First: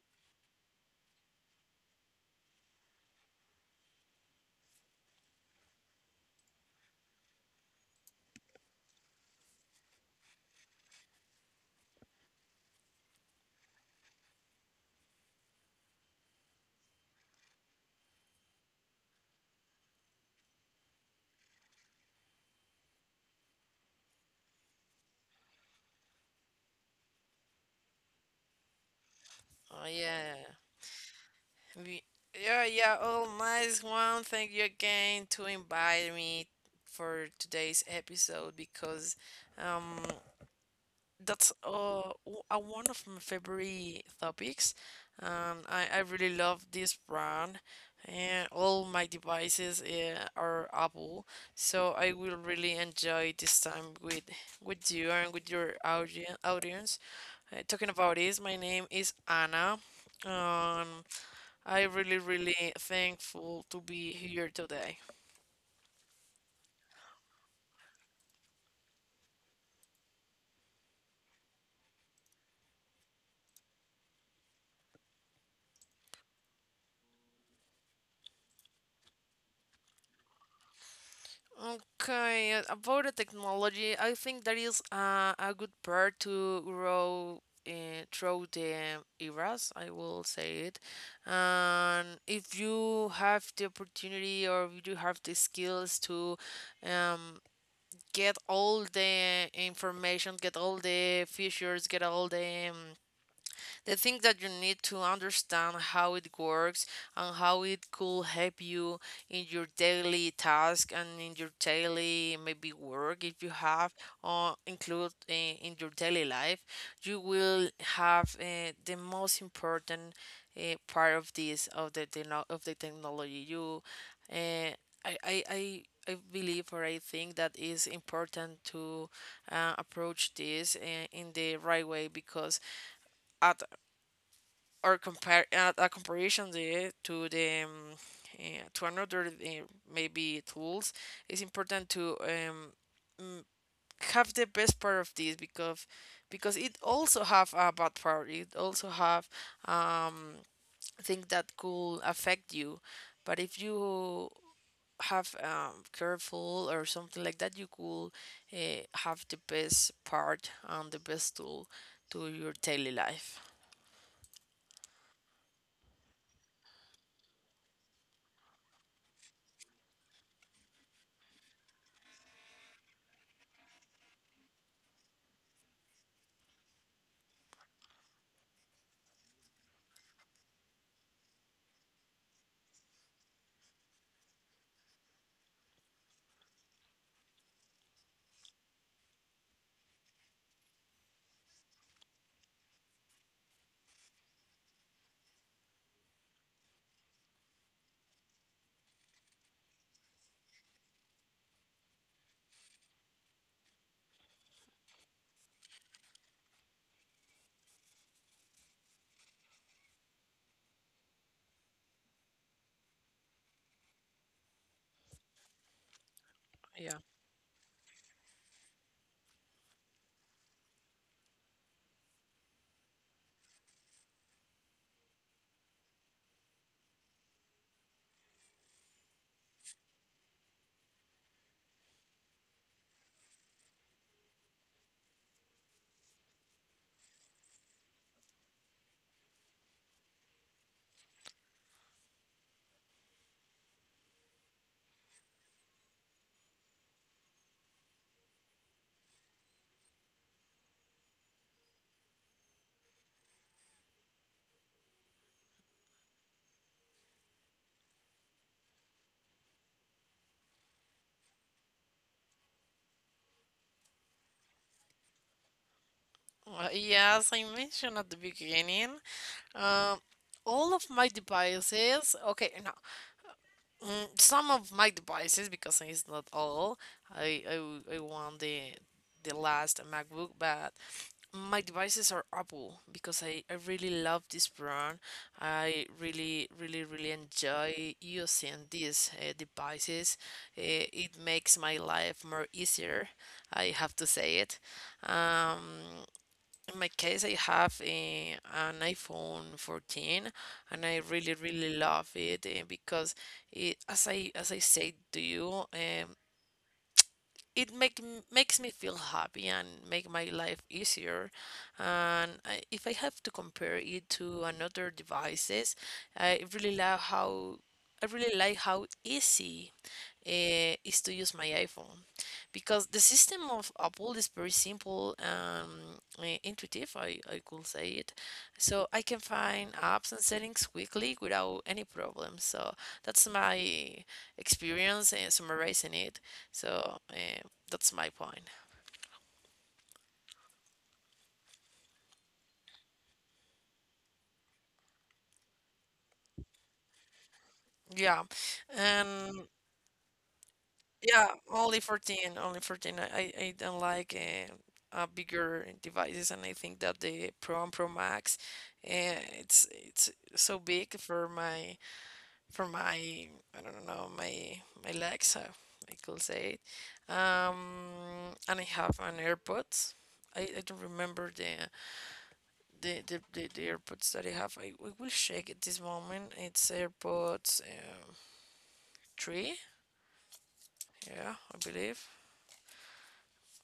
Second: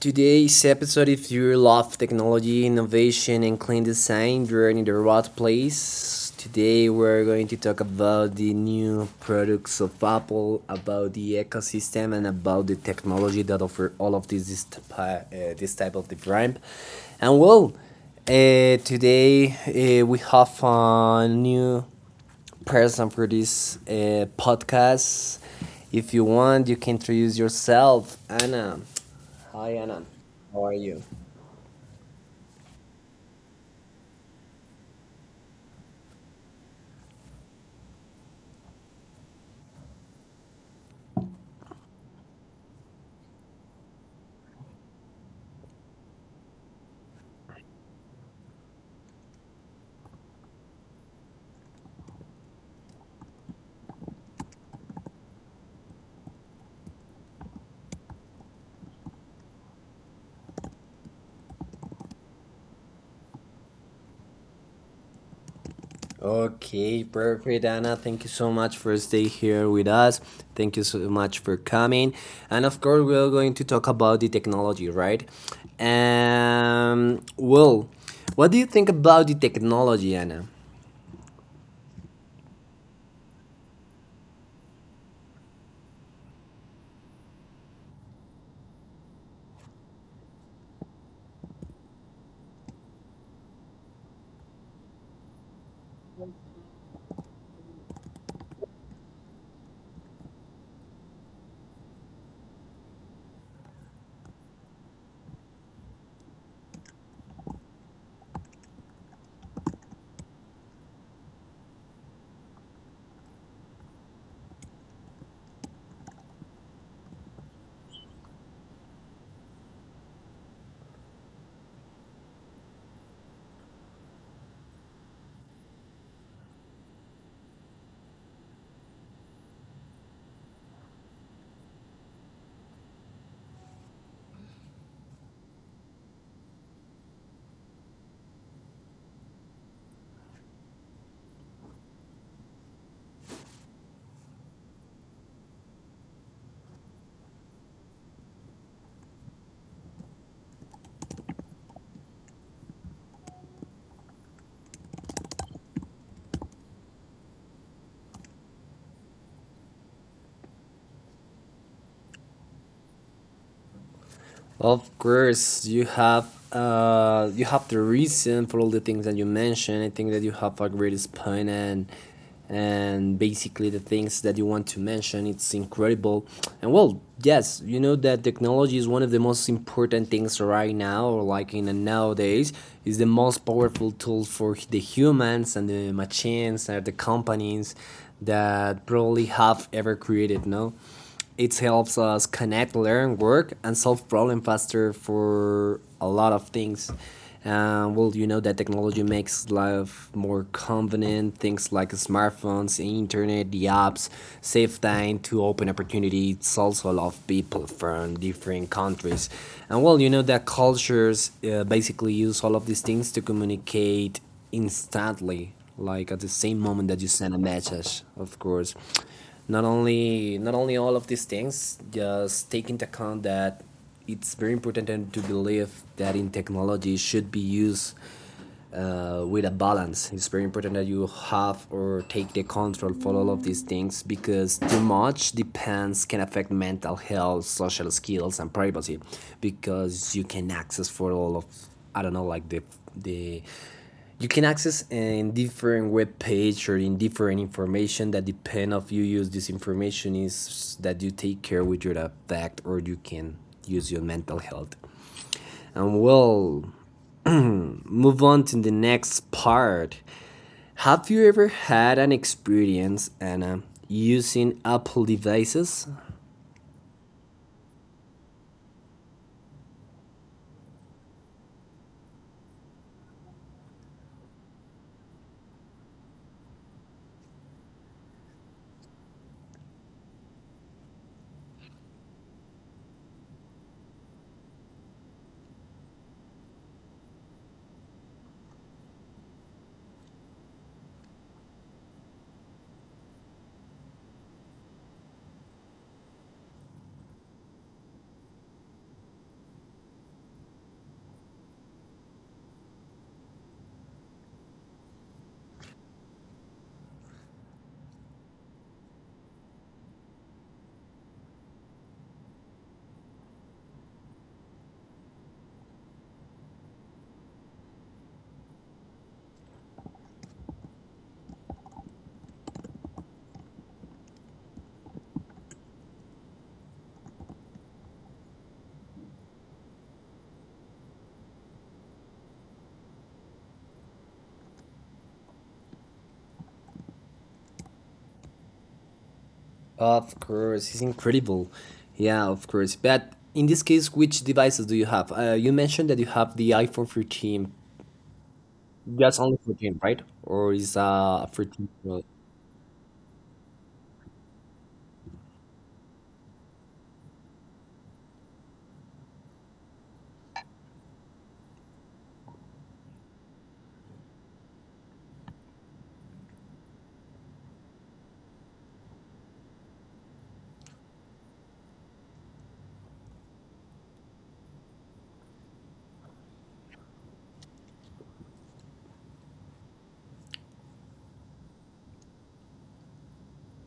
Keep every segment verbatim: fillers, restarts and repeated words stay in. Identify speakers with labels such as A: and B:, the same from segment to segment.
A: Today's episode, if you love technology, innovation, and clean design, you're in the right place. Today we're going to talk about the new products of Apple, about the ecosystem, and about the technology that offer all of this this, type- uh, this type of device. And well, uh, today uh, we have a new person for this uh, podcast. If you want, you can introduce yourself, Anna.
B: Oh,
A: Hi, Anna.
B: yeah.
A: How are you?
B: We, yeah, yeah, all nice one. Thank you again to invite me for today's episode, because um that's uh w- uh, one of my favorite topics. Um I, I really love this brand, and all my devices uh, are Apple. So I will really enjoy this time with with you and with your audience audience. Uh, talking about this, my name is Anna. Um, I really, really thankful to be here today.
A: Okay, perfect, Anna. Thank you so much for staying here with us. Thank you so much for coming. And of course, we're going to talk about the technology, right? Um, well, what do you think about the technology, Anna?
B: Okay, uh, about the technology, I think that is uh, a good part to grow uh, through the eras, I will say it. And if you have the opportunity or if you have the skills to um, get all the information, get all the features, get all the um, The thing that you need to understand how it works, and how it could help you in your daily task, and in your daily maybe work if you have, or include uh, in your daily life, you will have uh, the most important uh, part of this, of the techno- of the technology. You, uh, I, I, I I believe, or I think, that is important to uh, approach this uh, in the right way, because at or compare uh, a comparison there to the um, uh, to another uh, maybe tools, it's important to um, have the best part of this, because because it also have a bad part, it also have um things that could affect you. But if you have um careful or something like that, you could uh, have the best part and the best tool to your daily life.
A: Of course, you have uh you have the reason for all the things that you mentioned. I think that you have a great spine, and and basically the things that you want to mention. It's incredible. And well, yes, you know that technology is one of the most important things right now, or like in the nowadays, is the most powerful tool for the humans and the machines and the companies that probably have ever created. No. It helps us connect, learn, work, and solve problem faster for a lot of things. Uh, well, you know that technology makes life more convenient. Things like smartphones, internet, the apps save time to open opportunities also a lot of people from different countries. And well, you know that cultures uh, basically use all of these things to communicate instantly, like at the same moment that you
B: Yeah.
A: send a message, of course. Not only not only all of these things, just take into account that it's very important, and to believe that in technology should be used uh, with a balance. It's very important that you have or take the control for all of these things, because too much depends can affect mental health, social skills, and privacy, because you can access for all of, I don't know, like the the you can access in different web page or in different information that depend of you use this information is that you take care with your effect, or you can use your mental health. And well, move on to the next part. Have you ever had an experience, Anna, using Apple devices?
B: Uh, yeah, as I mentioned at the beginning, um, all of my devices, okay, no, mm, some of my devices, because it's not all, I, I, w- I want the, the last MacBook, but my devices are Apple, because I, I really love this brand. I really, really, really enjoy using these uh, devices. Uh, it makes my life more easier, I have to say it. Um, in my case, I have eh, an iPhone fourteen, and I really, really love it eh, because it, as I as I said to you, um, it make makes me feel happy and make my life easier. And I, if I have to compare it to another devices, I really love how I really like how easy uh, is to use my iPhone, because the system of Apple is very simple and eh, intuitive, I, I could say it. So I can find apps and settings quickly without any problem. So that's my experience, and summarizing it. So eh, that's my point.
A: Of course, it's incredible. Yeah, of course. But in this case, which devices do you have? Uh, you mentioned that you have the iPhone thirteen.
B: Yeah,
A: That's only
B: and
A: fourteen, right? Or is uh
B: yeah,
A: thirteen
B: only
A: Pro?
B: fourteen, only fourteen. I, I I don't like uh, uh, bigger devices, and I think that the Pro and Pro Max, uh, it's it's so big for my, for my I don't know, my, my legs. uh, I could say it. Um, and I have an AirPods. I, I don't remember the, the, the the the AirPods that I have. I, I will check at this moment. It's AirPods. Uh, three. Yeah, I believe.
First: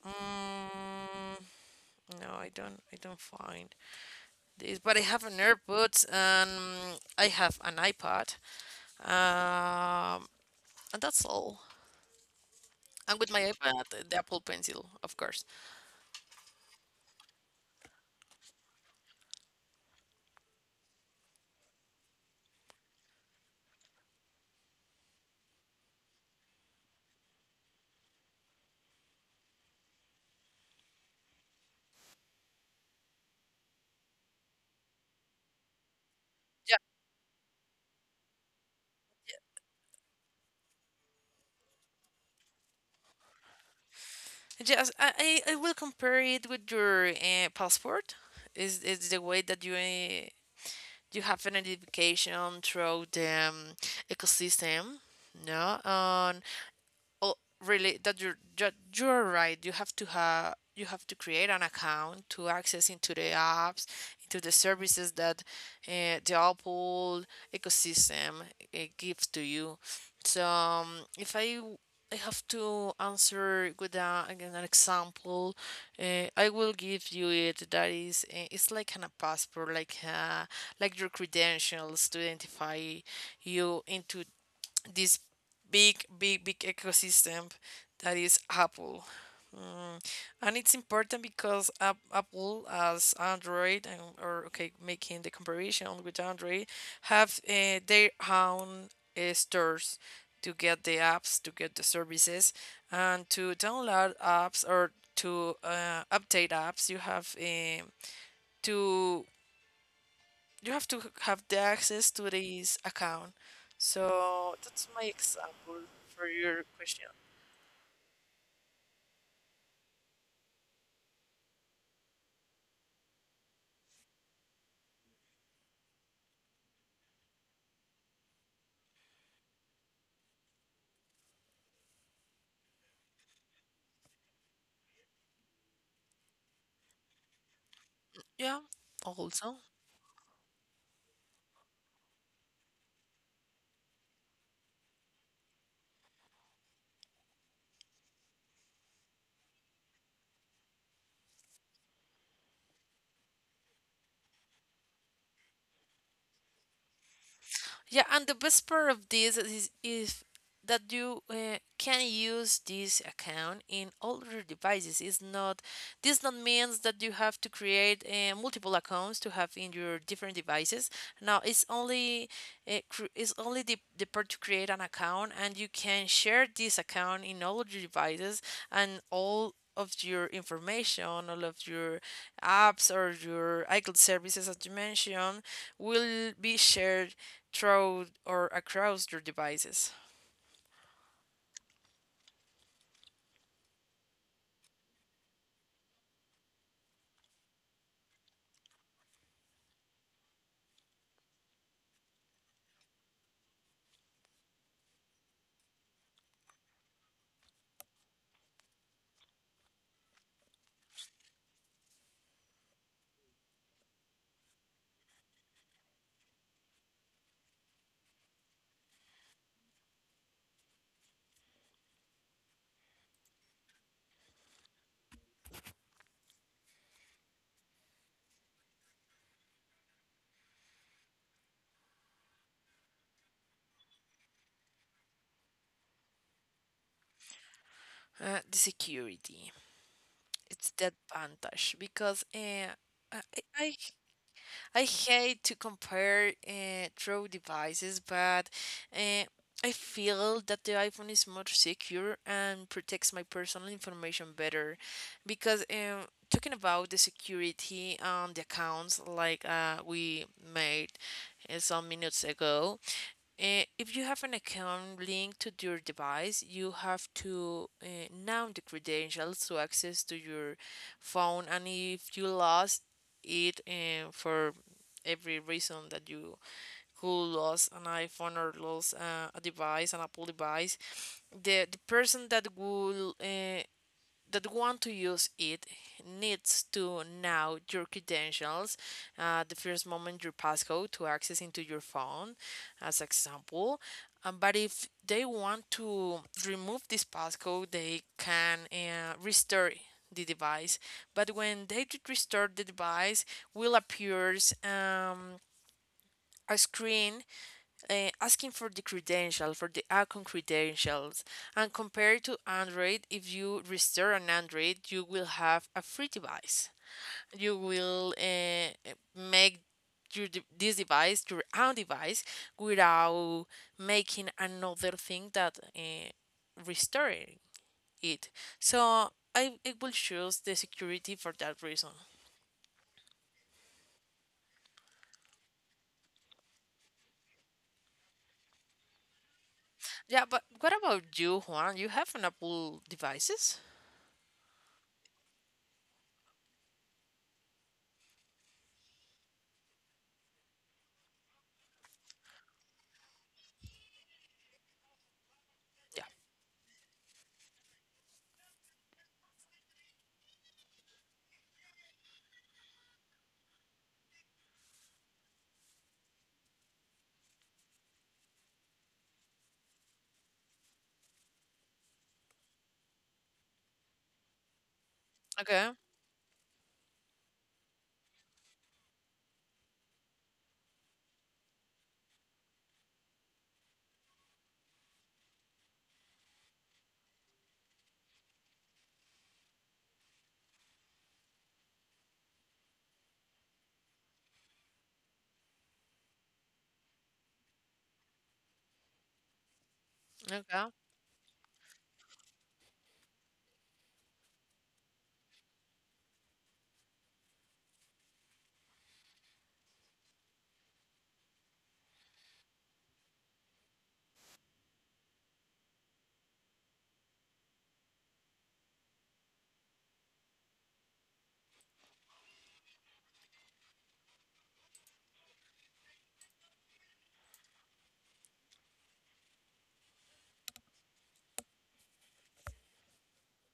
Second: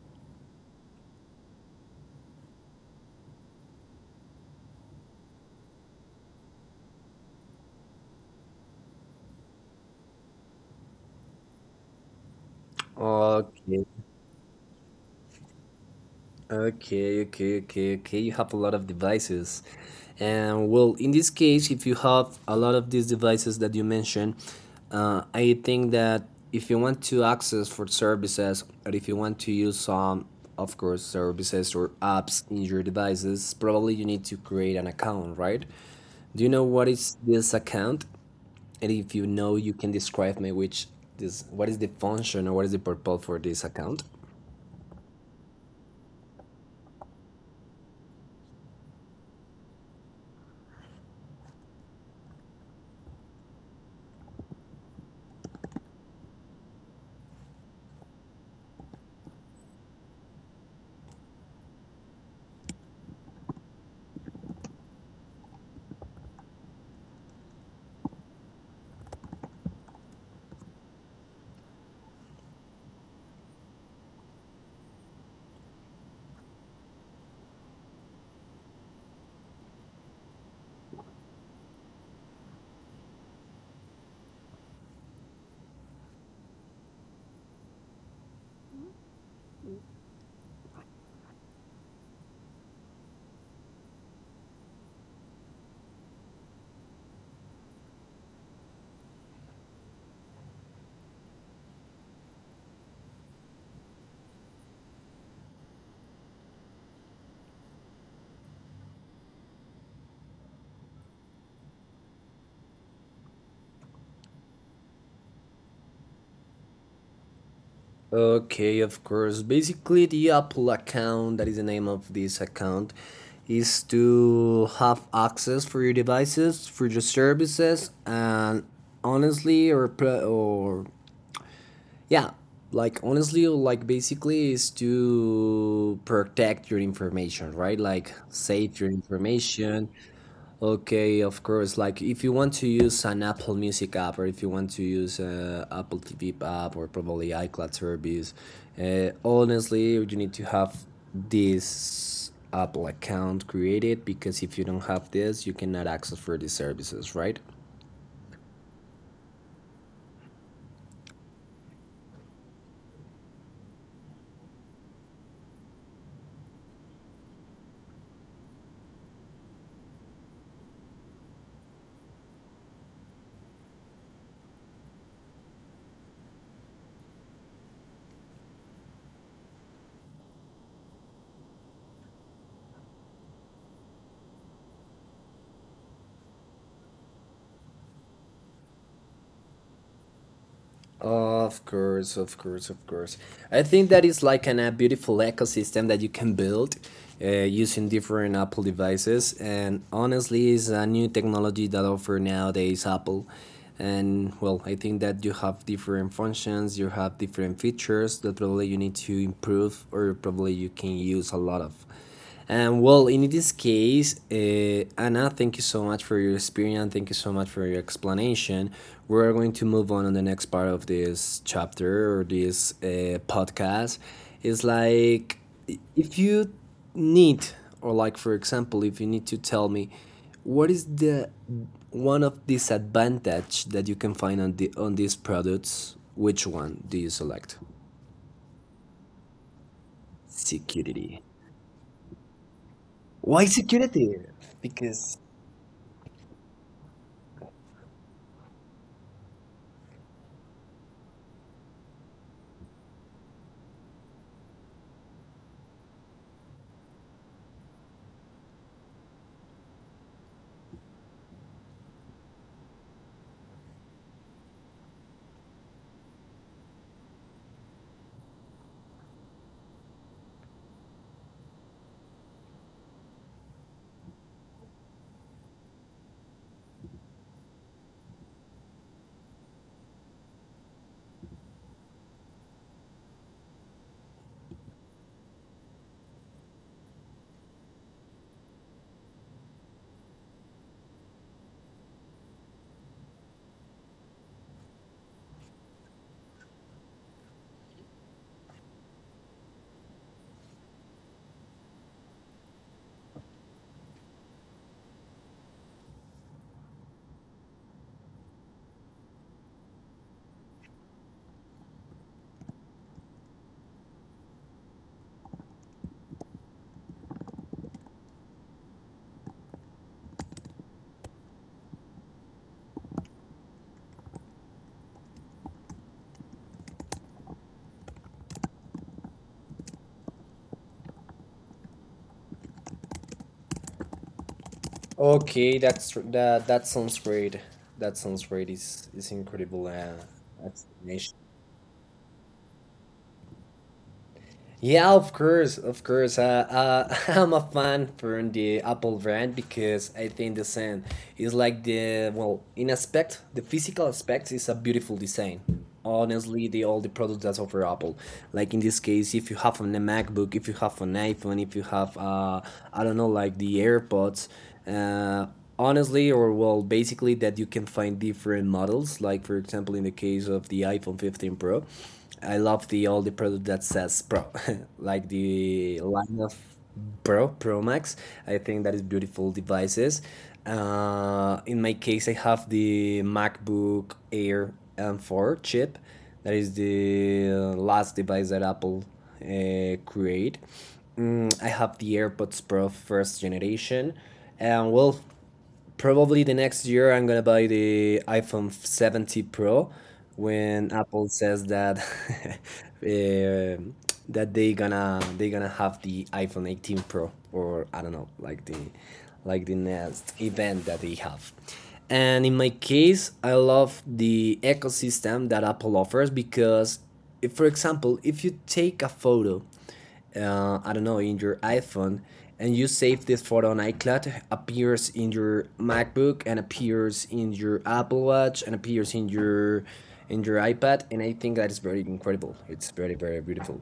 B: Mm, no, I don't. I don't find this, but I have an AirPods and I have an iPad. Um, and that's all. And with my
A: Okay.
B: iPad, the Apple Pencil, of course.
A: Okay, okay, okay, okay. You have a lot of devices. And well, in this case, if you have a lot of these devices that you mentioned, uh, I think that if you want to access for services, or if you want to use some, of course, services or apps in your devices, probably you need to create an account, right? Do you know
B: Yeah,
A: what is this account? And if you know, you can describe me which this what is the function or what is the purpose for this account?
B: just I, I I will compare it with your uh, passport. Is is the way that you uh, you have an identification through the um, ecosystem, no? Oh, really that you're that you're right. You have to have you have to create an account to access into the apps, into the services that uh, the Apple ecosystem uh, gives to you. So um, if I I have to answer with a, again, an example, uh, I will give you it. That is, uh, it's like an, a passport, like uh, like your credentials to identify you into this big, big, big ecosystem that is Apple. Mm, and it's important because Ap- Apple, as Android, and, or okay, making the comparison with Android, have uh, their own uh, stores to get the apps, to get the services, and to download apps, or to uh, update apps. You have um to you have to have the access to this account. So that's my example for your question.
A: Okay, of course. Basically, the Apple account, that is the name of this account, is to have access for your devices, for your services, and honestly, or or yeah, like honestly, like basically is to protect your information, right? Like
B: Yeah,
A: save your
B: also.
A: information. Okay, of course. Like if you want to use an Apple Music app, or if you want to use uh, Apple T V app, or probably iCloud service, uh, honestly, you need to have this Apple account created, because if you don't have this, you cannot access for these services, right?
B: Yeah, and the best part of this is, is that you uh, can use this account in all your devices. It's not This not means that you have to create uh, multiple accounts to have in your different devices. No, it's only uh, cr- it's only the, the part to create an account, and you can share this account in all of your devices, and all of your information, all of your apps or your iCloud services, as you mentioned, will be shared through, or across, your devices.
A: Of course, of course, of course. I think that is like an, a beautiful ecosystem that you can build uh, using different Apple devices. And honestly, it's a new technology that offer nowadays Apple. And well, I think that you have different functions, you have different features that probably you need to improve, or probably you can use a lot of. And well, in this case, uh, Anna, thank you so much for your experience. Thank you so much for your explanation. We're going to move on on the next part of this chapter or this uh, podcast. It's like if you need, or like for example, if you need to tell me, what is the one of disadvantage that you can find on the on these products? Which one do you select?
B: Uh, the security. It's the
A: Security.
B: advantage, because uh, I,
A: Why
B: I
A: security?
B: I
A: Because
B: hate to compare uh, through devices, but uh, I feel that the iPhone is more secure and protects my personal information better. Because um, talking about the security on the accounts, like uh, we made uh, some minutes ago, uh, if you have an account linked to your device, you have to uh, know the credentials to access to your phone. And if you lost it, and for every reason that you who lost an iPhone, or lost uh, a device, an Apple device, the the person that will uh, that want to use it needs to know your credentials, uh, the first moment your passcode to access into your phone, as example. Um, but if they want to remove this passcode, they can uh, restore the device. But when they did restore the device, will appears um, a screen uh, asking for the credential, for the account credentials, and compared to Android, if you restore an Android, you will have a free device. You will uh, make your de- this device your own device without making another thing that uh, restoring it. So I, I will choose the security for that reason.
A: Okay, that's that that sounds great. That sounds great. It's it's incredible uh,
B: Yeah, but what about
A: explanation.
B: you, Juan? You have an Apple devices?
A: Yeah, of course, of course. Uh, uh, I'm a fan from the Apple brand, because I think the same, is like the, well, in aspect, the physical aspect is a beautiful design.
B: Yeah.
A: Honestly, the all the products that's offer Apple, like in this case, if you have on a MacBook, if you have an iPhone, if you have uh, I don't know, like the AirPods, uh, honestly or well basically that you can find different models, like for example in the case of the iPhone fifteen Pro, I love the all the product that says Pro, like
B: Okay.
A: the line of Pro Pro Max. I think that is beautiful devices. Uh, in my case, I have the MacBook Air M four chip. That is the uh, last device that Apple uh, create. Mm, I have the AirPods Pro first generation, and well, probably the next year I'm gonna buy the iPhone seventy Pro, when
B: Okay.
A: Apple says that uh, that they gonna they gonna have the iPhone eighteen Pro, or I don't know, like the like the next event that they have. And in my case, I love the ecosystem that Apple offers because, if, for example, if you take a photo uh, I don't know, in your iPhone, and you save this photo on iCloud, appears in your MacBook, and appears in your Apple Watch, and appears in your in your iPad, and I think that is very incredible. It's very, very beautiful.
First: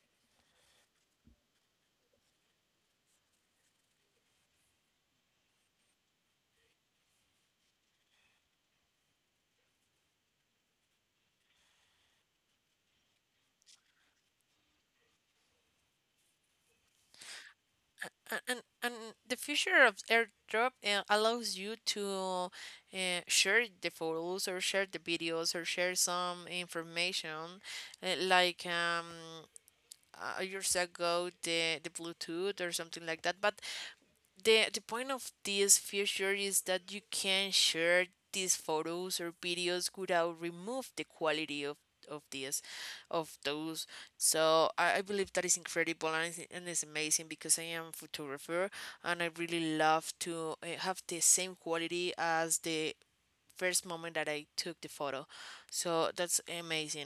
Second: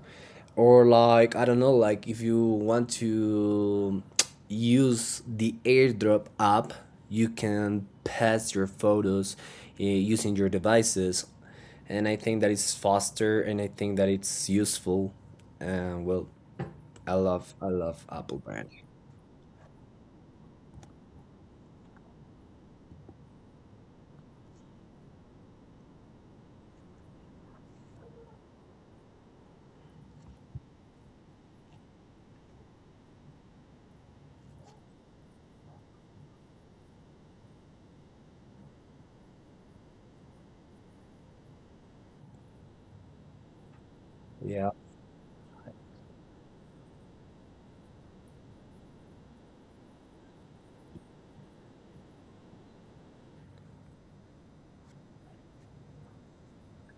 A: Or like I don't know, like if you want to use the AirDrop app, you can pass your photos uh, using your devices, and I think that it's faster, and I think that it's useful. And well, I love I love Apple
B: A- And,
A: brand.
B: and the feature of AirDrop uh, allows you to uh, share the photos, or share the videos, or share some information uh, like um, uh, years ago the, the Bluetooth or something like that. But the the point of this feature is that you can share these photos or videos without remove the quality of of this, of those. So
A: Yeah.
B: I, I believe that is incredible, and it's, and it's amazing, because I am a photographer, and I really love to uh, have the same quality as the first moment that I took the photo. So that's amazing.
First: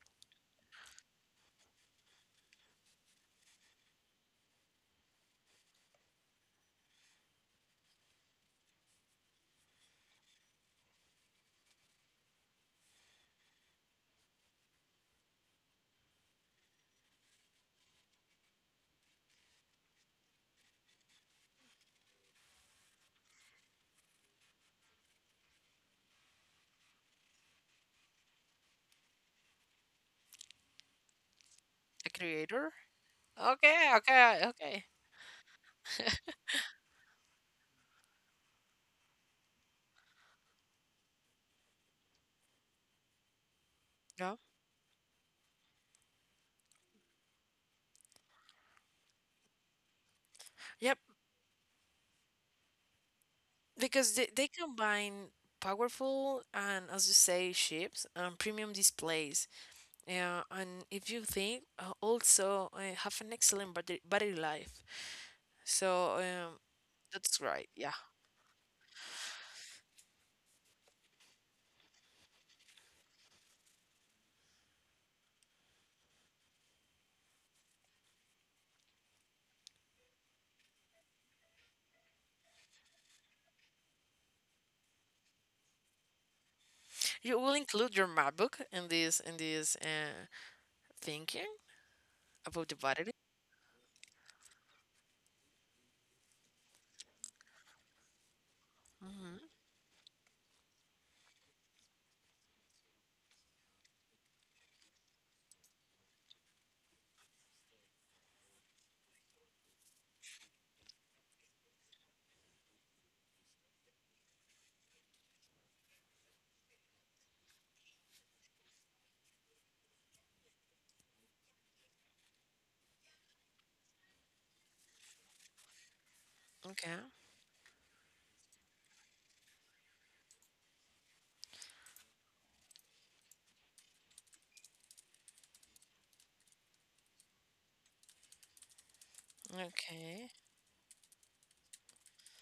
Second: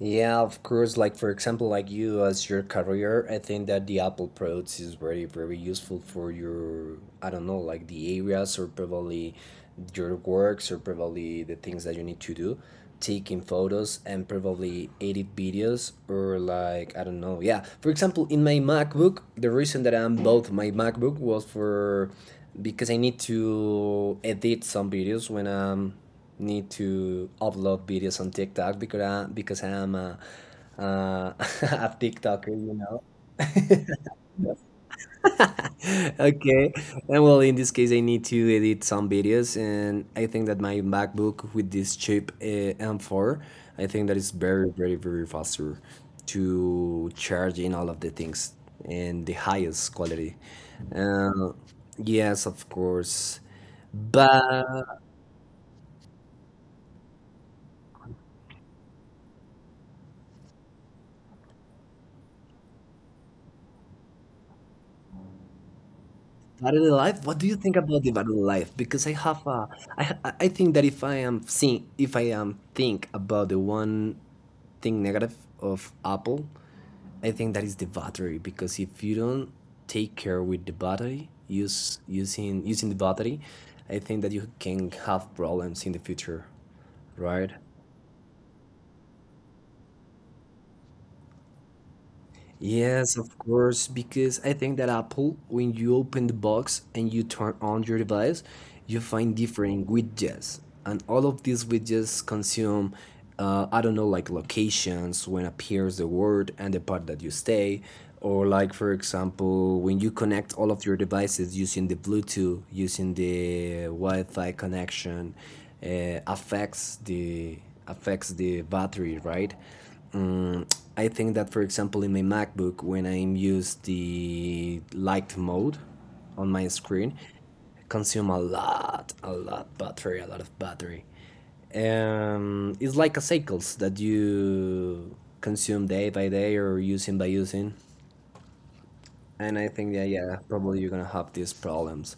A: Yeah, of course. Like for example, like you as your career, I think that the Apple products is very, very useful for your, I don't know, like the areas, or probably your works, or probably the things that you need to do, taking photos and probably edit videos, or like I don't know. Yeah, for example, in my MacBook, the reason that I'm bought my MacBook was for, because I need to edit some videos when I'm need to upload videos on TikTok, because I, because I'm a, uh, a
B: A
A: TikToker, you
B: creator?
A: know.
B: Okay, okay, okay.
A: Okay. And well, in this case, I need to edit some videos, and I think that my MacBook with this chip uh, M four, I think that is
B: Yeah.
A: very, very, very faster to charge in all of the things and the highest quality.
B: Yep,
A: Uh, yes, of course.
B: because they, they
A: But
B: combine powerful and, as you say, ships and premium displays. Yeah, and if you think, uh, also uh, have an excellent battery, battery life. So um,
A: Battery life. What
B: that's
A: do you
B: right.
A: think
B: Yeah,
A: about the battery life? Because I have a, I, ha- I think that if I am seeing, if I am think about the one thing negative of Apple, I think that is the battery. Because if you don't take care with the battery, use using using the battery, I think that you can have problems in the future,
B: you
A: right?
B: will include your MacBook in this, in this uh, thinking about the
A: Yes,
B: battery.
A: of course, because I think that Apple, when you open the box and you turn on your device, you find different widgets. And all of these widgets consume, uh, I don't know, like locations, when appears the word and the part that you stay. Or, like, for example, when you connect all of your devices using the Bluetooth, using the Wi Fi connection, uh, affects the affects the battery, right? Um, I think that, for example, in my MacBook, when I use the light mode on my
B: Okay.
A: screen, it consume a lot, a lot battery, a lot of battery. Um, it's like a cycles that you consume day by day or using by using. And I think
B: Okay.
A: that yeah, probably you're gonna have these problems.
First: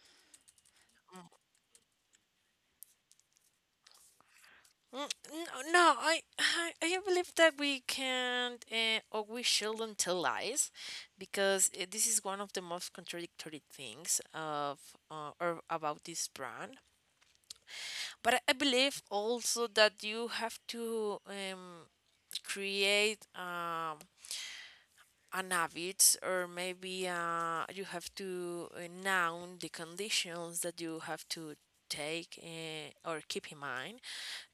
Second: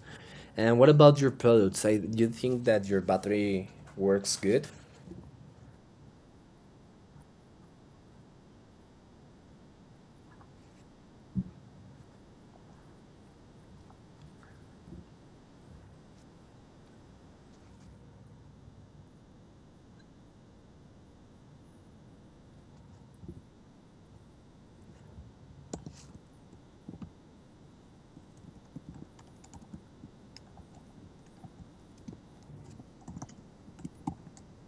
A: And what about
B: Mm.
A: your products? I, do you think that your battery works good?
B: Mm, no, no, I, I, I believe that we can't, uh, or we shouldn't tell lies, because uh, this is one of the most contradictory things of, uh, or about, this brand. But I I believe also that you have to um, create um, an habit, or maybe uh, you have to uh, noun the conditions that you have to take, uh, or keep in mind,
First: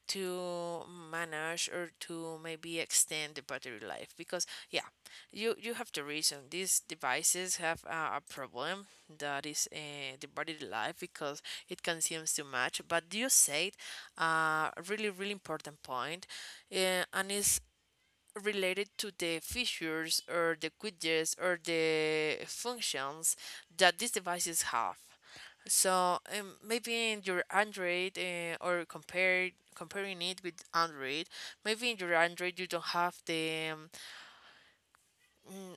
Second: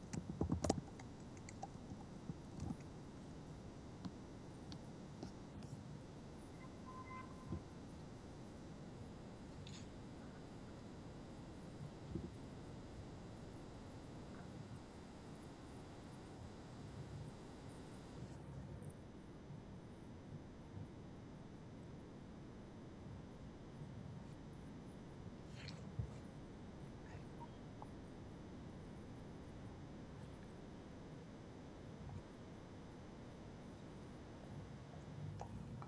B: to manage, or to maybe extend the battery life, because yeah, you you have to reason these devices have uh, a problem that is uh, the battery life, because it consumes too much. But you said a uh, really, really important point, uh, and is related to the features, or the widgets, or the functions that these devices have. So um, maybe in your Android, uh, or compare comparing it with Android, maybe in your Android you don't have the um,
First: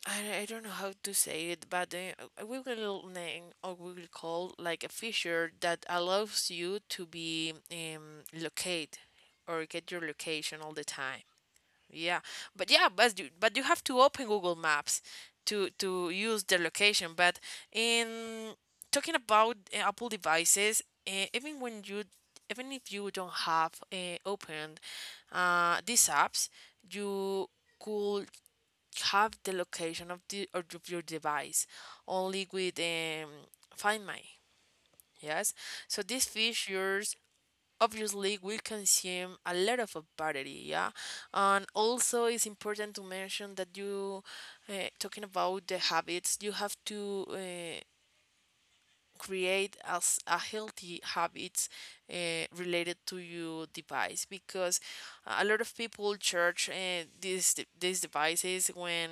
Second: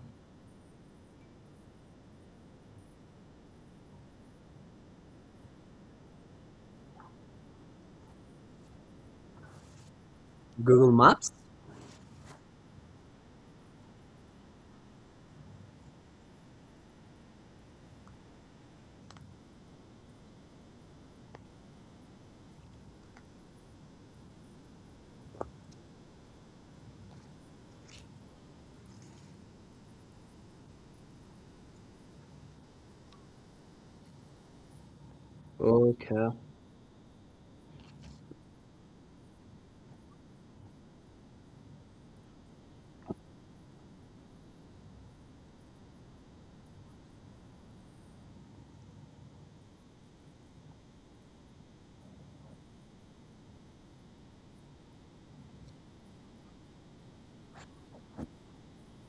B: I, I don't know how to say it, but uh, we will name, or we will call, like a feature that allows you to be um, locate or get your location all the
A: Google
B: time.
A: Maps?
B: Yeah, but yeah, but you but you have to open Google Maps to to use the location. But in talking about uh, Apple devices, uh, even when you even if you don't have uh, opened uh, these apps, you could have the location of the, or of your device, only with um, Find My. Yes, so these
A: Okay.
B: features obviously will consume a lot of a battery, yeah, and also it's important to mention that you uh, talking about the habits you have to uh, create as a healthy habits uh, related to your device, because a lot of people charge uh, these these devices when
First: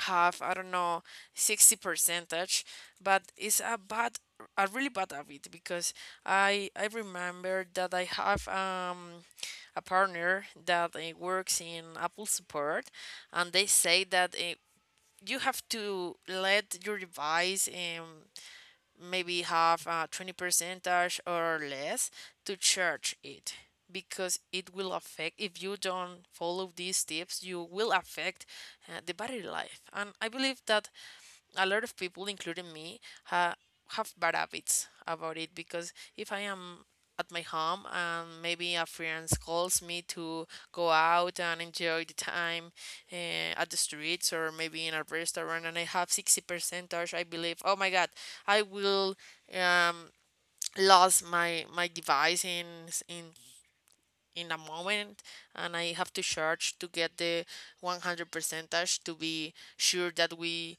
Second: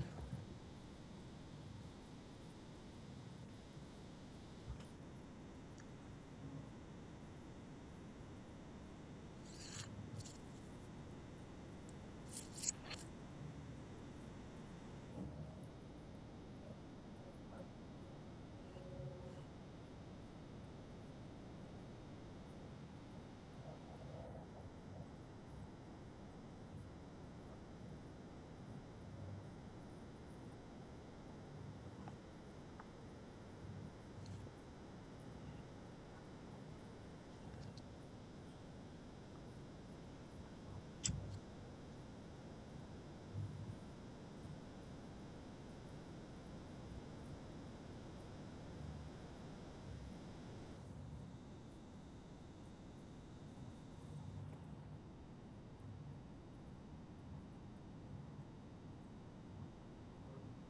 B: have, I don't know, sixty percentage, but it's a bad, a really bad habit because I I remember that I have um a partner that uh, works in Apple support, and they say that uh, you have to let your device um maybe have a twenty percentage or less to charge it, because it will affect, if you don't follow these tips you will affect uh, the battery life. And I believe that a lot of people, including me, ha- have bad habits about it, because if I am at my home and maybe a friend calls me to go out and enjoy the time eh, at the streets or maybe in a restaurant, and I have sixty percentage, I believe, oh my God, I will um, lose my, my device in, s- in, in a moment, and I have to charge to get the one hundred percentage to be sure that we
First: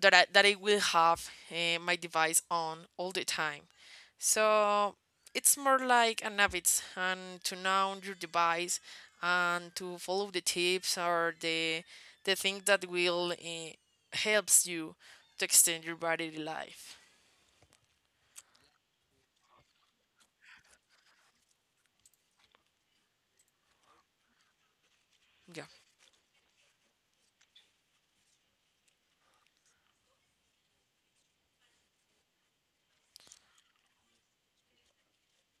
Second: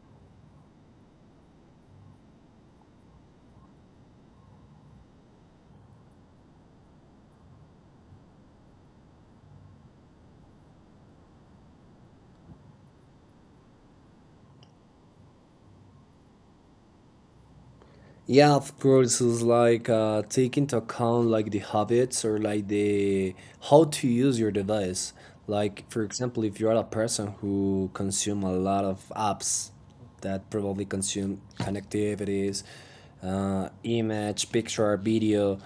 B: that I, that I will have uh, my device on all the time. So it's more like an habit, and to know your device and to follow the tips or the the thing that will uh, helps you to extend your battery life.
A: Yeah, of course, it's like uh, take into account like the habits, or like the how to use your device.
B: Yeah,
A: Like for example, if you are a person who consume a lot of apps that probably consume connectivities, uh, image, picture, video,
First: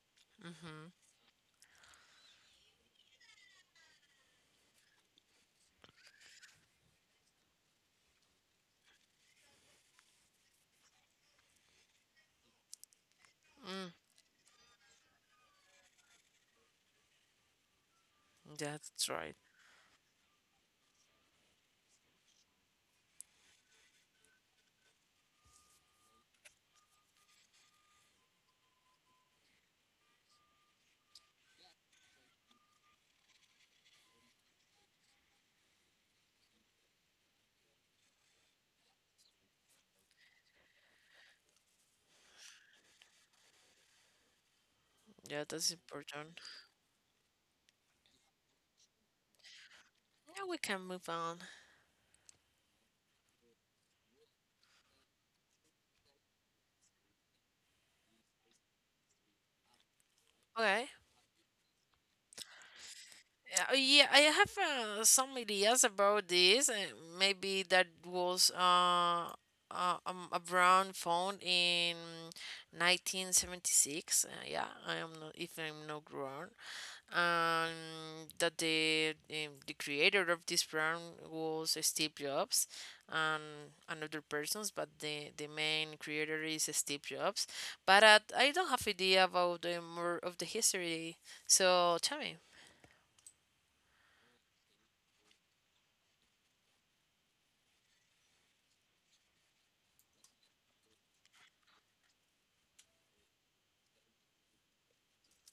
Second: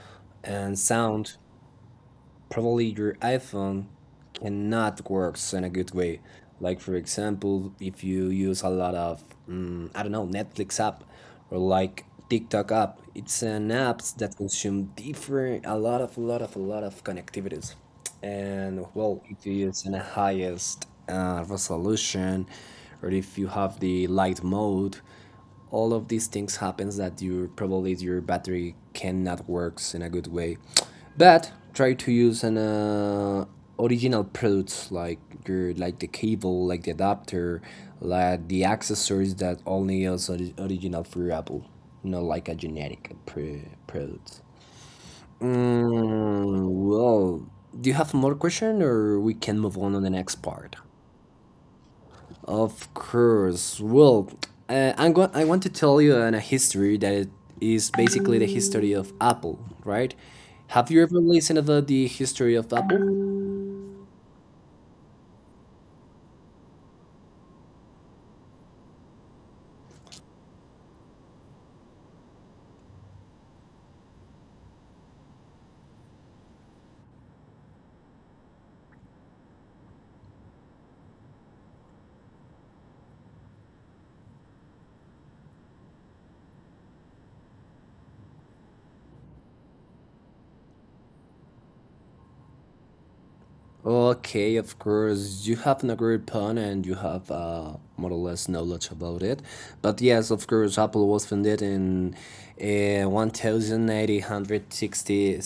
A: and sound, probably your iPhone cannot works in a good way. Like for example, if you use a lot of mm, I don't know, Netflix app or like TikTok app, it's an apps that consume different a lot of a lot of a lot of connectivities. And
B: that's
A: well,
B: right.
A: if you use in a highest uh, resolution, or if you have the light mode, all of these things happens that your probably your battery cannot works in a good way. But try to use an uh, original products like your like the cable like the adapter like the accessories that only is original for Apple, not like a generic pr- product.
B: Yeah, that's important.
A: Mm, well do you have more question or we can move on on the next
B: Now we
A: part?
B: can move on.
A: Of course. Well, uh, I'm going. I want to tell you a history that it is basically the history of Apple, right? Have
B: Okay.
A: you ever listened about the history of Apple?
B: Uh, yeah, I have uh, some ideas about this. Uh, maybe that was uh, uh, um, a brown found in nineteen seventy-six. Uh, yeah, I am not, if I'm not wrong. Um, that the um, the creator of this brand was Steve Jobs, and another persons, but the the main creator is Steve Jobs. But uh, I don't have idea about the more of the history. So tell me.
A: Okay, of course, you have an great pun and you have uh, more or less knowledge about it. But yes, of course, Apple was founded in uh, eighteen sixty, uh,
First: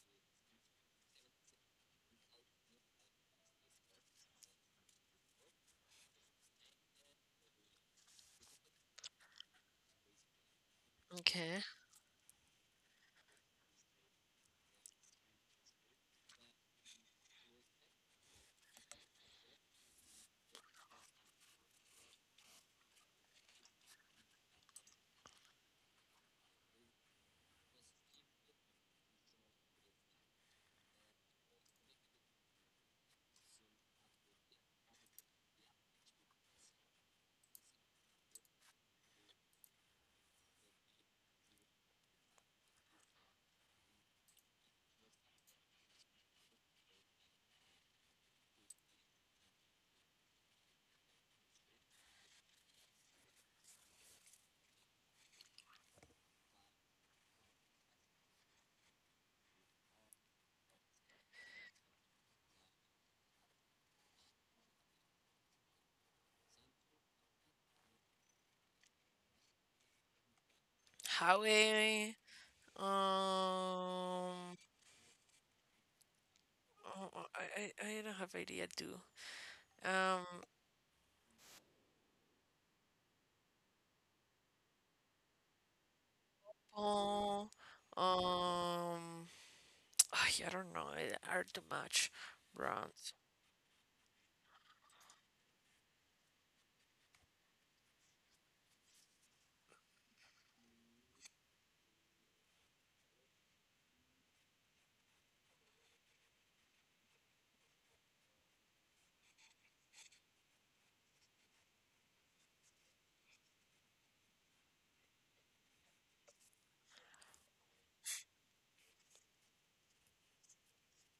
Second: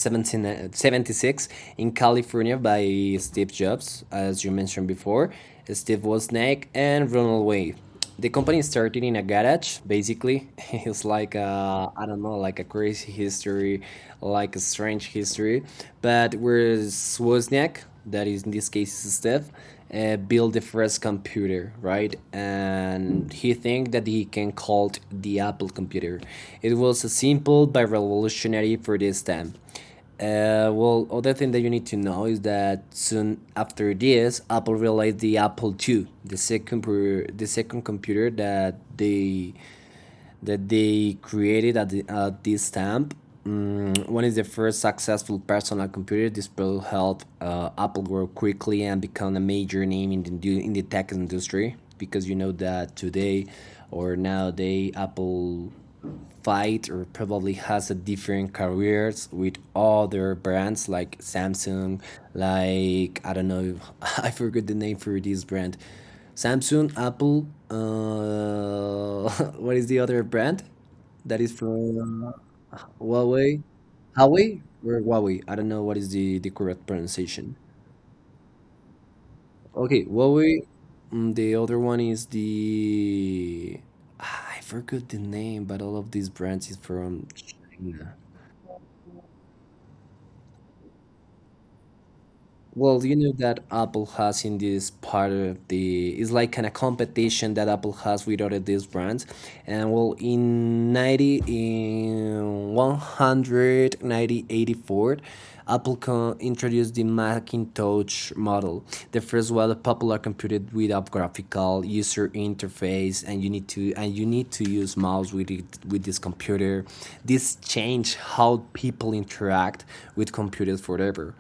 A: in California by Steve Jobs, as you mentioned before. Steve Wozniak and Ronald Wave, the company started in a garage basically. It's like
B: Okay.
A: a, I don't know, like a crazy history, like a strange history, but where Swozniak, that is in this case Steph, uh, built the first computer, right? And he think that he can call it the Apple computer. It was a simple but revolutionary for this time. Uh, well, other thing that you need to know is that soon after this, Apple released the Apple I I, the second per, the second computer that they that they created at, the, at this time. Mm, one is the first successful personal computer. This will help uh, Apple grow quickly and become a major name in the indu- in the tech industry, because you know that today or nowadays Apple fight or probably has a different careers with other brands like Samsung, like I don't know, I forgot the name for this brand. Samsung, Apple, uh, what is the other brand that is from
B: Highway.
A: Huawei?
B: Um,
A: Huawei or Huawei? I don't know what is the, the correct
B: oh, oh,
A: pronunciation.
B: I, I I don't have idea too.
A: Okay,
B: Um,
A: Huawei. Mm, the other one is the. Ah, I forgot the name, but all of these brands is from
B: oh,
A: China.
B: Um, ah, I don't know. I are too much
A: Well, you
B: bronze.
A: know that Apple has in this part of the it's like kind of competition that Apple has with other these brands, and well, in ninety in one hundred ninety eighty four, Apple co- introduced the Macintosh model, the first well popular computer with a graphical user interface, and you need to and you need to use mouse with it, with this computer. This changed how people interact with computers forever.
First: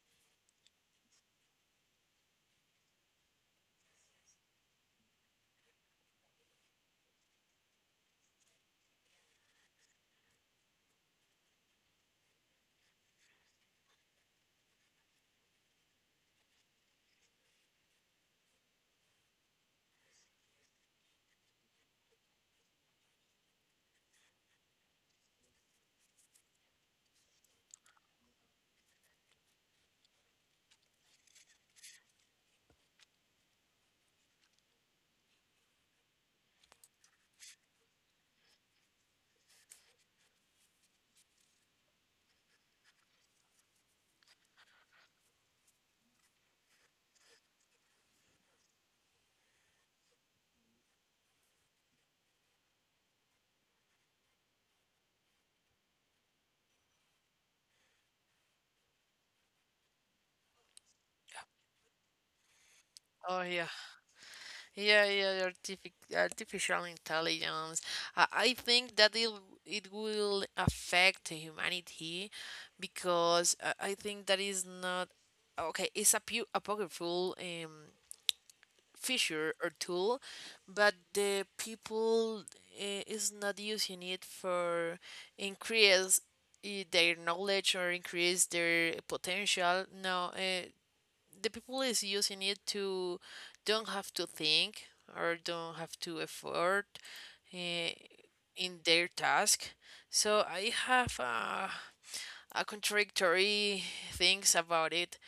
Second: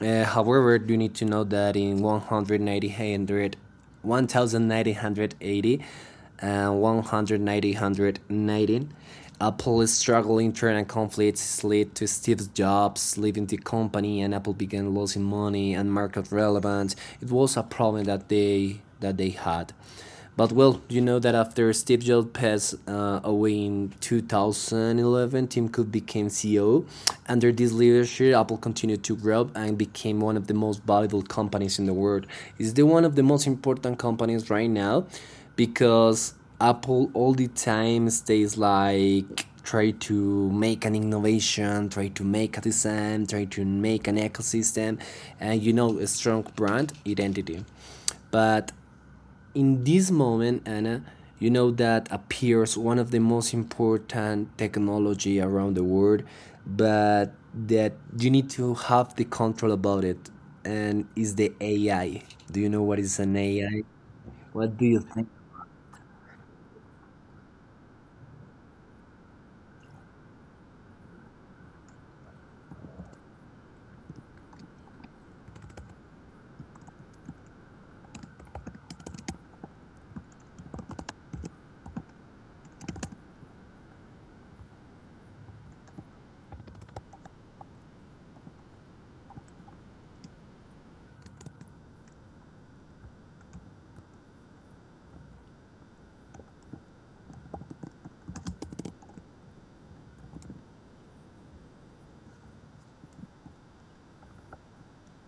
A: Uh, however, you need to know that in nineteen eighty nineteen eighty and nineteen ninety, Apple's struggling internal conflicts led to Steve Jobs leaving the company, and Apple began losing money and market relevance. It was a problem that they that they had. But well, you know that after Steve Jobs passed uh, away in two thousand eleven, Tim Cook became C E O. Under this leadership, Apple continued to grow and became one of the most valuable companies in the world. It's the one of the most important companies right now, because Apple all the time stays like try to make an innovation, try to make a design, try to make an ecosystem, and you know a strong brand identity. But in this moment, Anna, you know that appears one of the most important technology around the world, but that you need to have the control about it, and is the A I. Do you know what is an
B: Oh, yeah,
A: A I? What do you
B: yeah,
A: think?
B: yeah. The Artific- artificial intelligence. I, I think that it it will affect humanity, because I, I think that is not okay. It's a pu- apocryphal. Um, feature or tool, but the people uh, is not using it for increase i- their knowledge or increase their potential. No, uh, the people is using it to don't have to think or don't have to effort uh, in their task. So I have a a contradictory things about it.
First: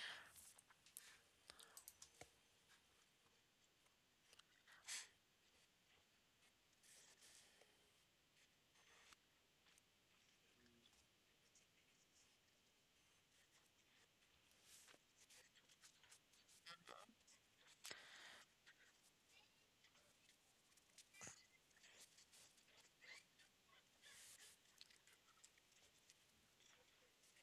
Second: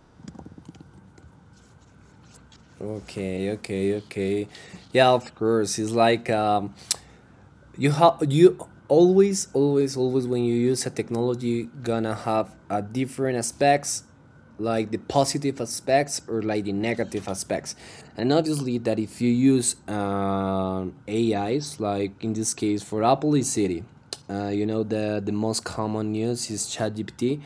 A: Okay, okay, okay. Yeah, of course. It's like um, You have you always, always, always when you use a technology gonna have a different aspects, like the positive aspects or like the negative aspects, and obviously that if you use um, A Is, like in this case for Apple is Siri, uh, you know the the most common use is ChatGPT,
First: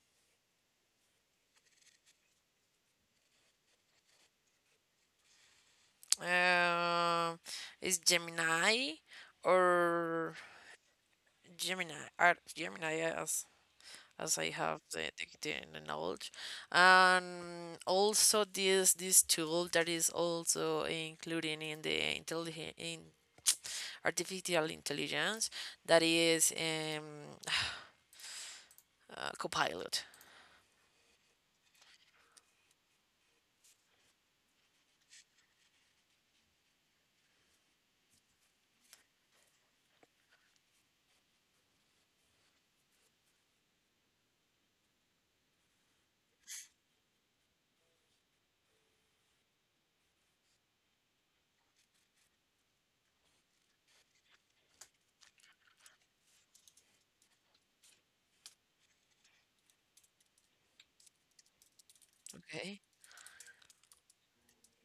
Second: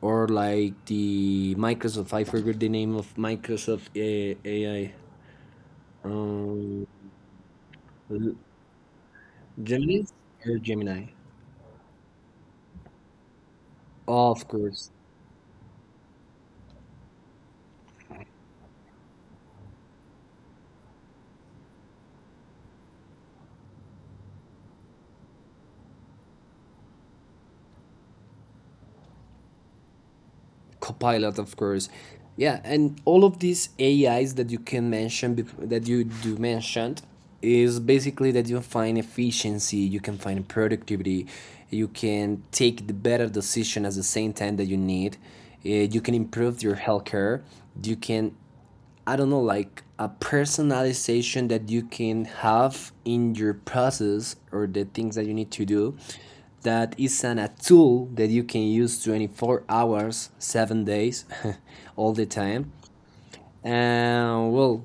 A: or like the Microsoft. I forgot the name of Microsoft A- AI. Um,
B: Uh, is Gemini
A: Gemini
B: or
A: or Gemini?
B: Gemini, or Gemini, yes, as
A: Of
B: I have
A: course.
B: the, the, the knowledge. And also this this tool that is also including in the intelli in artificial intelligence, that is um uh, Copilot.
A: Copilot, of course. Yeah, and all of these A Is that you can mention that you do mentioned is basically that you find efficiency, you can find productivity, you can take the better decision at the same time that you need. uh, You can improve your healthcare. You can I don't know, like a personalization that you can have in your process or the things that you need to do. That is an, a tool that you can use twenty-four hours, seven days, all the time.
B: Okay.
A: And well,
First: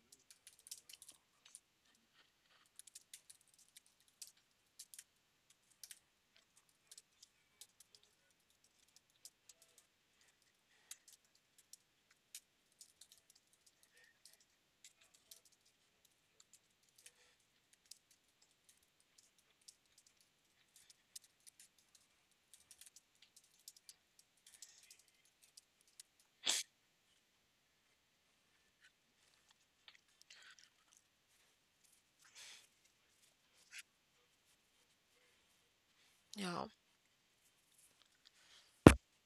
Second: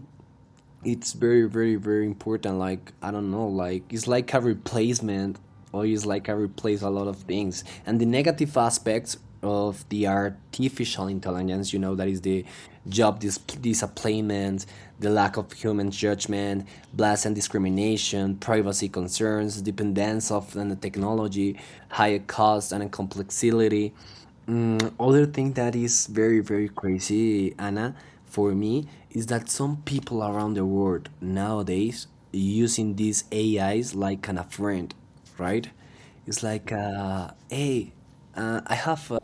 A: it's very very very important like I don't know, like it's like a replacement or it's like I replace a lot of things. And the negative aspects of the artificial intelligence, you know that is the job dis- disappointment, the lack of human judgment, bias and discrimination, privacy concerns, dependence of the technology, higher cost and complexity, and other thing that is very, very crazy, Anna, for me, is that some people around the world nowadays using these A Is like kind of friend, right? It's
B: Yeah.
A: like, uh, hey, uh, I have, uh,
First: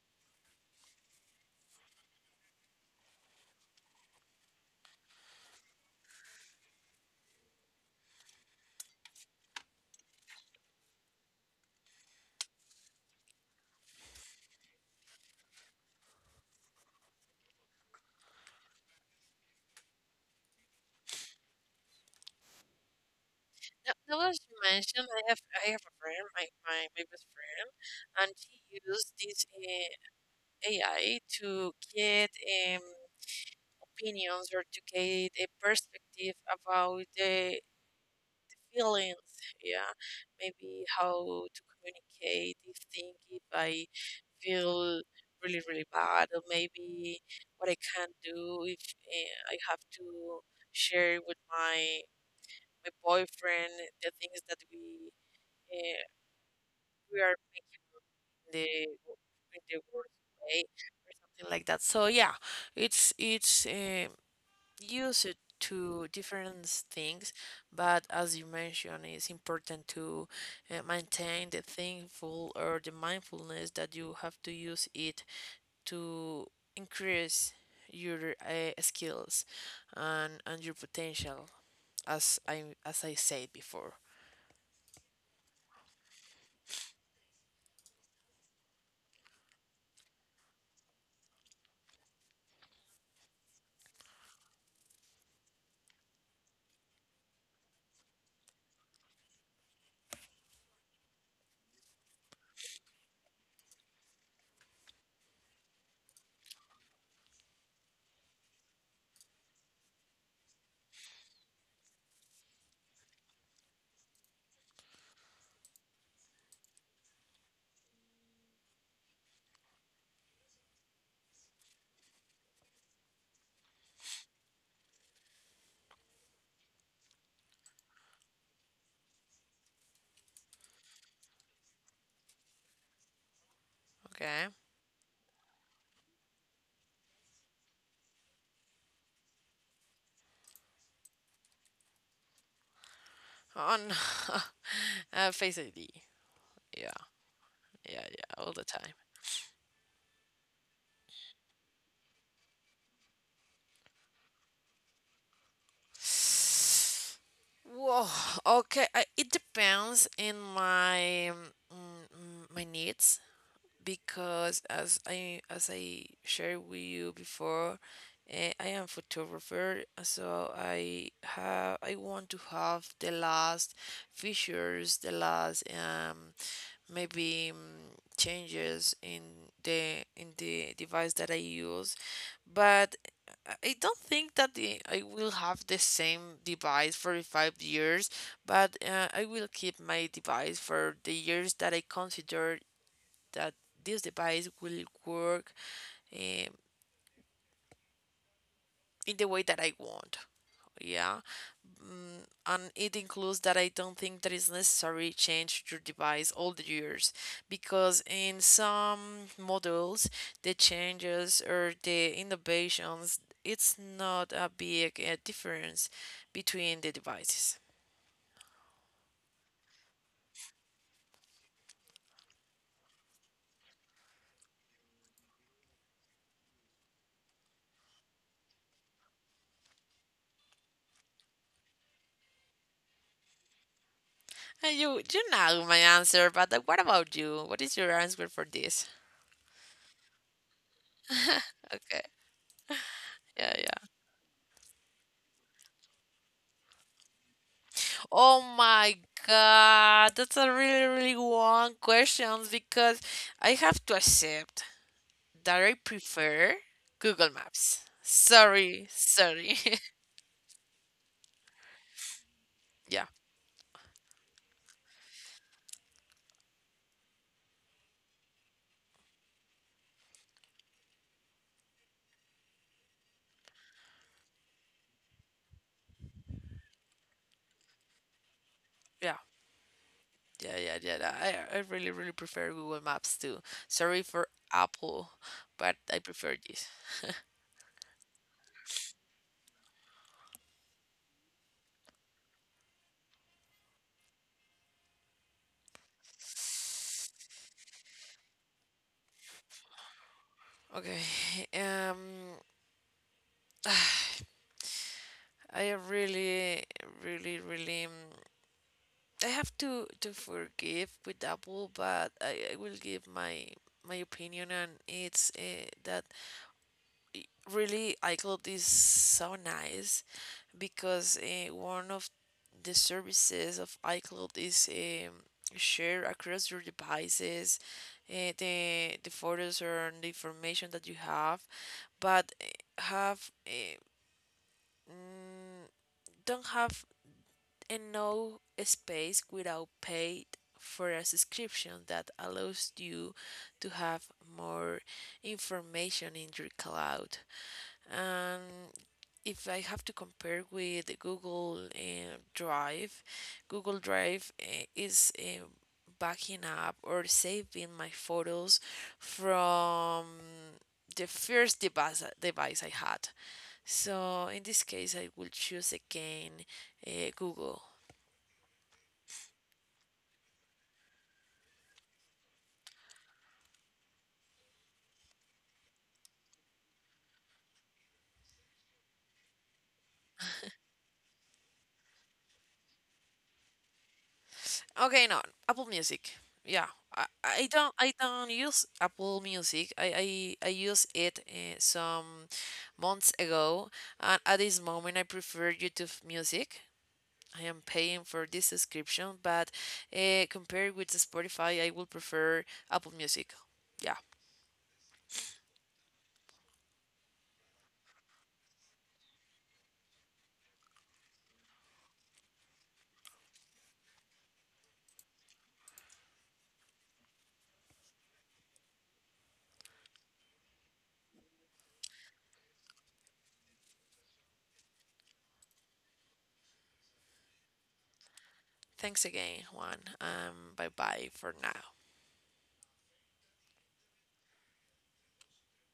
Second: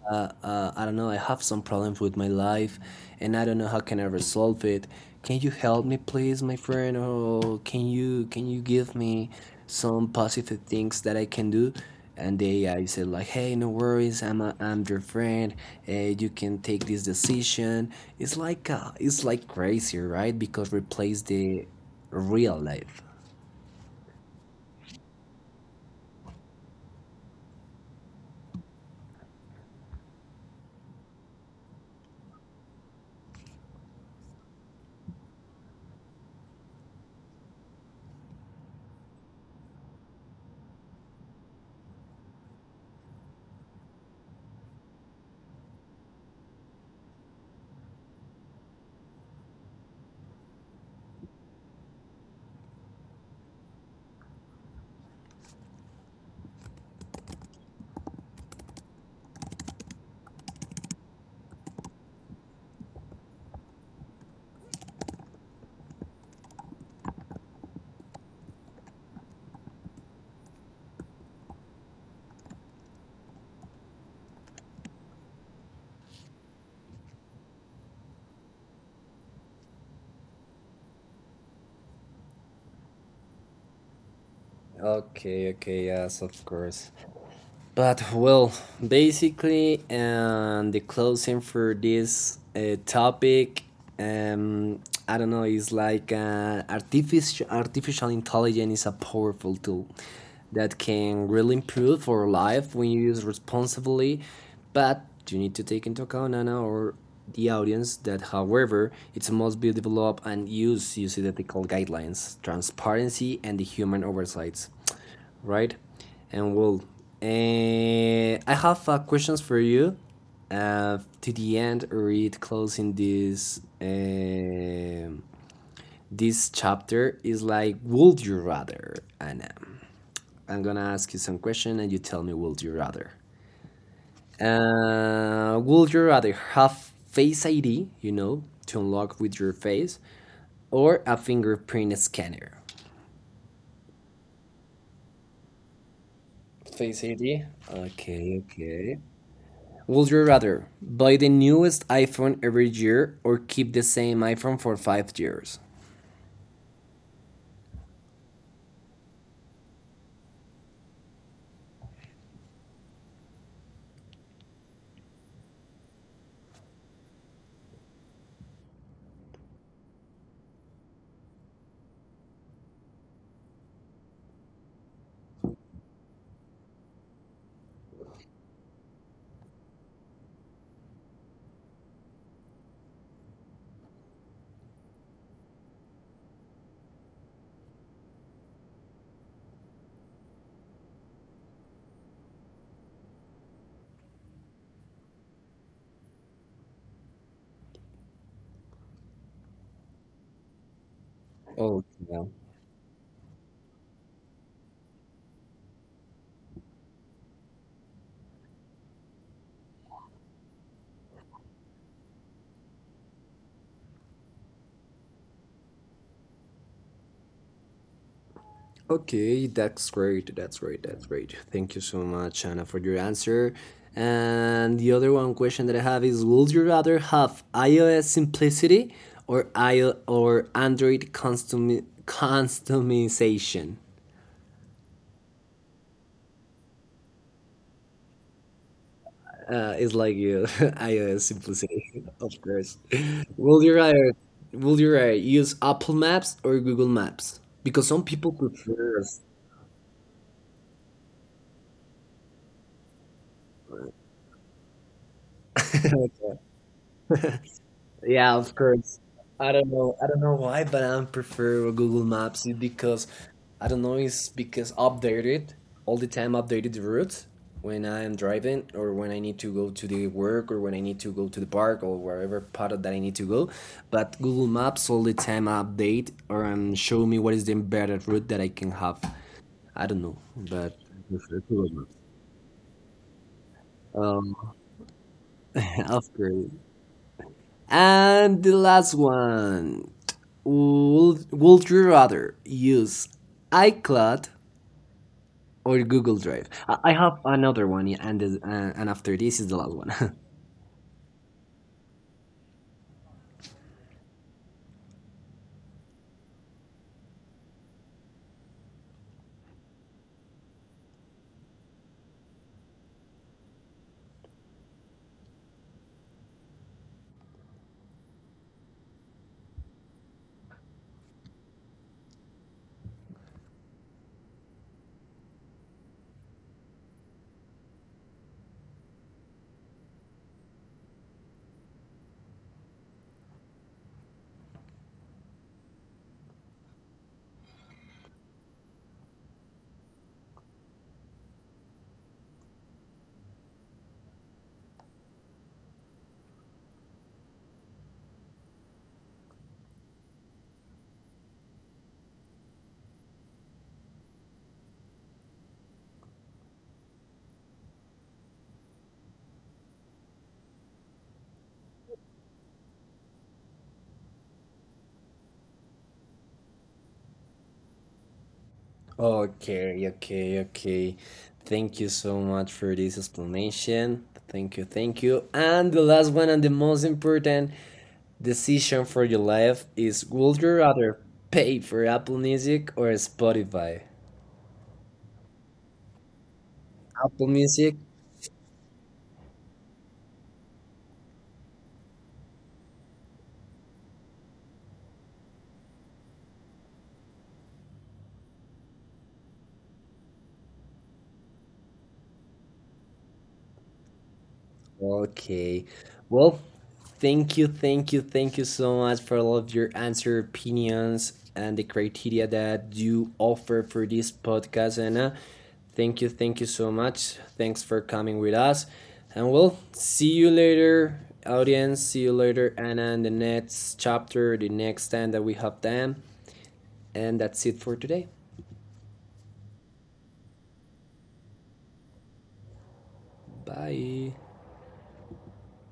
A: uh, I don't know, I have some problems with my life, and I don't know how can I resolve it. Can you help me, please, my friend? Or can you can you give me some positive things that I can do? And they I uh, said like, hey, no worries, I'm a, I'm your friend, uh, you can take this decision. It's like uh, it's like crazy, right? Because replace the real life.
B: Now, now as you mentioned, I have I have a friend, my, my, my best friend, and she used this uh, A I to get um opinions or to get a perspective about the, the feelings. Yeah, maybe how to communicate, if thing if I feel really really bad, or maybe what I can do if uh, I have to share with my my boyfriend the things that we uh, we are making in the in the worst way, or something like that. So yeah, it's it's um, use it to different things, but as you mentioned, it's important to uh, maintain the thankful or the mindfulness that you have to use it to increase your uh, skills and and your potential, as I as I said before.
A: Okay, okay, yes, of course. But well, basically, and um, the closing for this uh, topic, um, I don't know, is like uh, artificial artificial intelligence is a powerful tool that can really improve our life when you use responsibly, but you need to take into account Anna or the audience that, however, it must be developed and used using ethical guidelines, transparency, and the human oversights, right? And well, eh, I have uh, questions for you uh, to the end or it closing this um this chapter is like, would you rather? And um, I'm gonna ask you some question and you tell me, would you rather?
B: Okay,
A: Uh, would you rather have Face I D, you know, to unlock with your face, or a fingerprint scanner?
B: on uh, Face I D. Yeah,
A: Face I D.
B: yeah, yeah,
A: Okay,
B: all the time.
A: okay. Would you rather buy the newest iPhone every year or keep the same iPhone for five years?
B: Whoa, okay. I, it depends in my um, mm, my needs, because as I as I shared with you before, eh, I am photographer, so I have I want to have the last features, the last um maybe mm, changes in the in the device that I use. But I I don't think that the, I will have the same device for five years, but uh, I will keep my device for the years that I consider that this device will work um, in the way that I want. Yeah,
A: Oh, yeah.
B: and it includes that I don't think that it's necessary to change your device all the years, because in some models the changes or the innovations it's not a big uh, difference between the devices.
A: Okay, that's great. That's great. That's great. Thank you so much, Anna, for your answer. And the other one question that I have is: would you rather have iOS simplicity, or I or Android custom customization?
B: Uh, You you know my answer, but uh, what about you? What is your answer for this?
A: Uh, it's like you, iOS
B: Okay,
A: simplicity, of course.
B: yeah,
A: Will
B: yeah.
A: you rather, will you rather use Apple Maps or Google Maps? Because some people
B: Oh my
A: prefer.
B: God, that's a really, really long question, because I have to accept that I prefer Google Maps.
A: Yeah, of
B: Sorry,
A: course.
B: sorry.
A: I don't know. I don't know why, but I prefer Google Maps it because I don't know. It's because updated all the time. Updated the route when I am driving or when I need to go to the work or when I need to go to the park or wherever part of that I need to go. But Google Maps all the time update or um, show me what is the better route that I can have.
B: Yeah,
A: I don't know,
B: yeah, yeah,
A: but
B: yeah, yeah,
A: yes,
B: yeah.
A: it's a
B: I, I
A: good
B: really, really prefer Google Maps too. Sorry for
A: um,
B: Apple, but I
A: of
B: prefer
A: course.
B: this.
A: And the last one. Would, would you rather use iCloud or Google Drive? I, have another one, yeah, and, the- uh, and after this is the last one.
B: Okay, um, I really, really, really, mm, I have to to forgive with Apple, but I, I will give my my opinion, and it's uh, that i- really iCloud is so nice, because uh, one of the services of iCloud is um, shared across your devices, uh, the the photos or the information that you have, but eh, have uh, mm, don't have and no space without paid for a subscription that allows you to have more information in your cloud. And if I have to compare with Google uh, Drive, Google Drive uh, is uh, backing up or saving my photos from the first device, device I had. So in this case, I will choose again uh, Google.
A: Okay, okay, okay. Thank you so much for this explanation. Thank you, thank you. And the last one and the most important decision for your life is would you rather pay for Apple Music or Spotify?
B: Okay, no, Apple Music. Yeah, I,
A: Apple
B: I don't
A: Music.
B: I don't use Apple Music. I I, I use it uh, some months ago, and at this moment I prefer YouTube Music. I am paying for this subscription, but uh, compared with Spotify, I will prefer Apple Music. Yeah.
A: Okay. Well, thank you, thank you, thank you so much for all of your answer, opinions, and the criteria that you offer for this podcast, Anna. Thank you, thank you so much. Thanks for coming with us. And we'll see you later, audience. See you later, Anna, in the next chapter, the next time that we have them. And that's it for today.
B: Thanks again, Juan. Um, bye bye for now.
A: Bye.